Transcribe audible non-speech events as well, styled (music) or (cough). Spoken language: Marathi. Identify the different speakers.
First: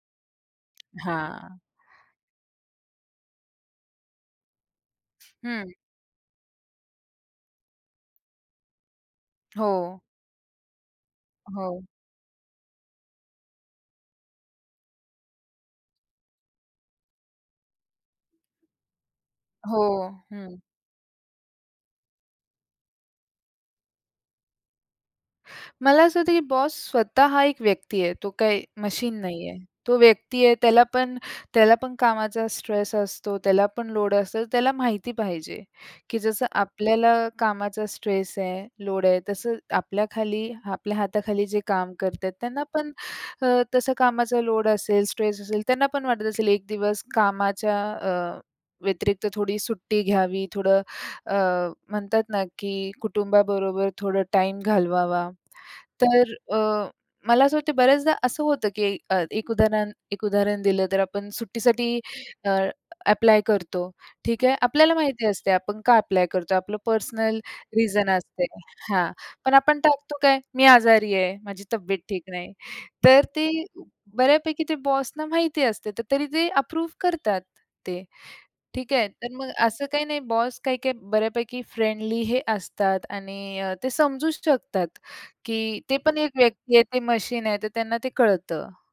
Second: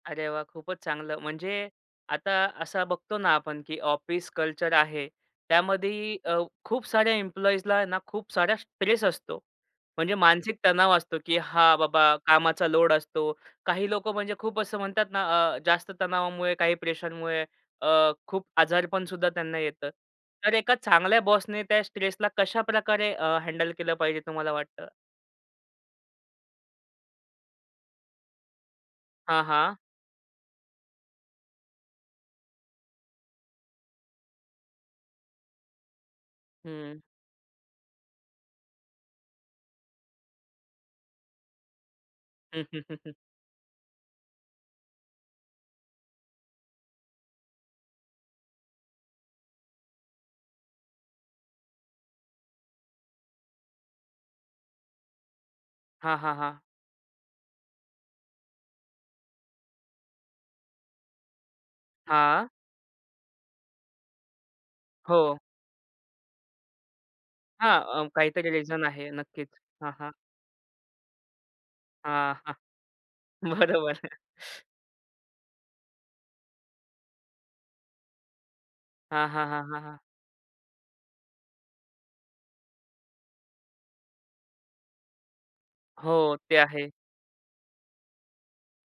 Speaker 1: अरे वाह! खूपच चांगलं
Speaker 2: हां.
Speaker 1: म्हणजे आता असा बघतो ना, आपण की ऑफिस कल्चर आहे.
Speaker 2: हं.
Speaker 1: त्यामध्ये अ, खूप साऱ्या एम्प्लॉइजला आहे ना, खूप साऱ्या स्ट्रेस असतो.
Speaker 2: हो.
Speaker 1: म्हणजे मानसिक तणाव असतो. की हा
Speaker 2: हो.
Speaker 1: बाबा कामाचा लोड असतो. काही लोकं म्हणजे खूप असं म्हणतात ना, अ, जास्त तणावामुळे, काही प्रेशरमुळे अ, खूप आजारपणसुद्धा त्यांना
Speaker 2: हो,
Speaker 1: येतं. तर
Speaker 2: हं.
Speaker 1: एका चांगल्या बॉसने त्या स्ट्रेसला कशाप्रकारे अ, हँडल केलं पाहिजे, तुम्हाला वाटतं?
Speaker 2: मला असं होत, की बॉस स्वतः हा एक व्यक्ती आहे. तो काही मशीन
Speaker 1: हां,
Speaker 2: नाही आहे.
Speaker 1: हां.
Speaker 2: तो व्यक्ती आहे, त्याला पण त्याला पण कामाचा स्ट्रेस असतो. त्याला पण लोड असलं, त्याला माहिती पाहिजे, की जसं
Speaker 1: हं.
Speaker 2: आपल्याला कामाचा स्ट्रेस आहे, लोड आहे, तसं आपल्याखाली आपल्या हाताखाली जे काम करतात, त्यांना पण
Speaker 1: (chuckles)
Speaker 2: अ, तसं कामाचा लोड असेल, स्ट्रेस असेल, त्यांना पण वाटत असेल, 1 दिवस कामाच्या अ, व्यतिरिक्त थोडी सुट्टी घ्यावी. थोडं अ, म्हणतात ना, की कुटुंबाबरोबर थोडं टाईम घालवावा.
Speaker 1: हां,
Speaker 2: तर
Speaker 1: हां,
Speaker 2: अ,
Speaker 1: हां.
Speaker 2: मला असं वाटतं बऱ्याचदा असं होतं, की एक अ, उदाहरण एक उदाहरण दिलं, तर आपण सुट्टीसाठी अ,
Speaker 1: हां.
Speaker 2: ॲप्लाय करतो. ठीक आहे. आपल्याला माहिती
Speaker 1: हो.
Speaker 2: असते, आपण का ॲप्लाय करतो? आपलं पर्सनल
Speaker 1: हां, अ,
Speaker 2: रिझन असते.
Speaker 1: काहीतरी रिझन आहे
Speaker 2: हां,
Speaker 1: नक्कीच.
Speaker 2: पण आपण
Speaker 1: हां, हां.
Speaker 2: टाकतो काय? मी आजारी आहे, माझी तब्येत ठीक
Speaker 1: हां,
Speaker 2: नाही.
Speaker 1: हां.
Speaker 2: तर ते
Speaker 1: बरोबर.
Speaker 2: बऱ्यापैकी ते बॉस ना माहिती असते, तरी ते अप्रूव्ह करतात ते, ठीक आहे.
Speaker 1: हां,
Speaker 2: तर
Speaker 1: हां,
Speaker 2: मग
Speaker 1: हां, हां,
Speaker 2: असं
Speaker 1: हां.
Speaker 2: काही नाही, बॉस काही-काही बऱ्यापैकी फ्रेंडली हे असतात आणि ते समजूच शकतात, की ते पण एक
Speaker 1: हो, ते
Speaker 2: व्यक्ती आहे.
Speaker 1: आहे.
Speaker 2: ते मशीन आहे, तर त्यांना ते कळतं.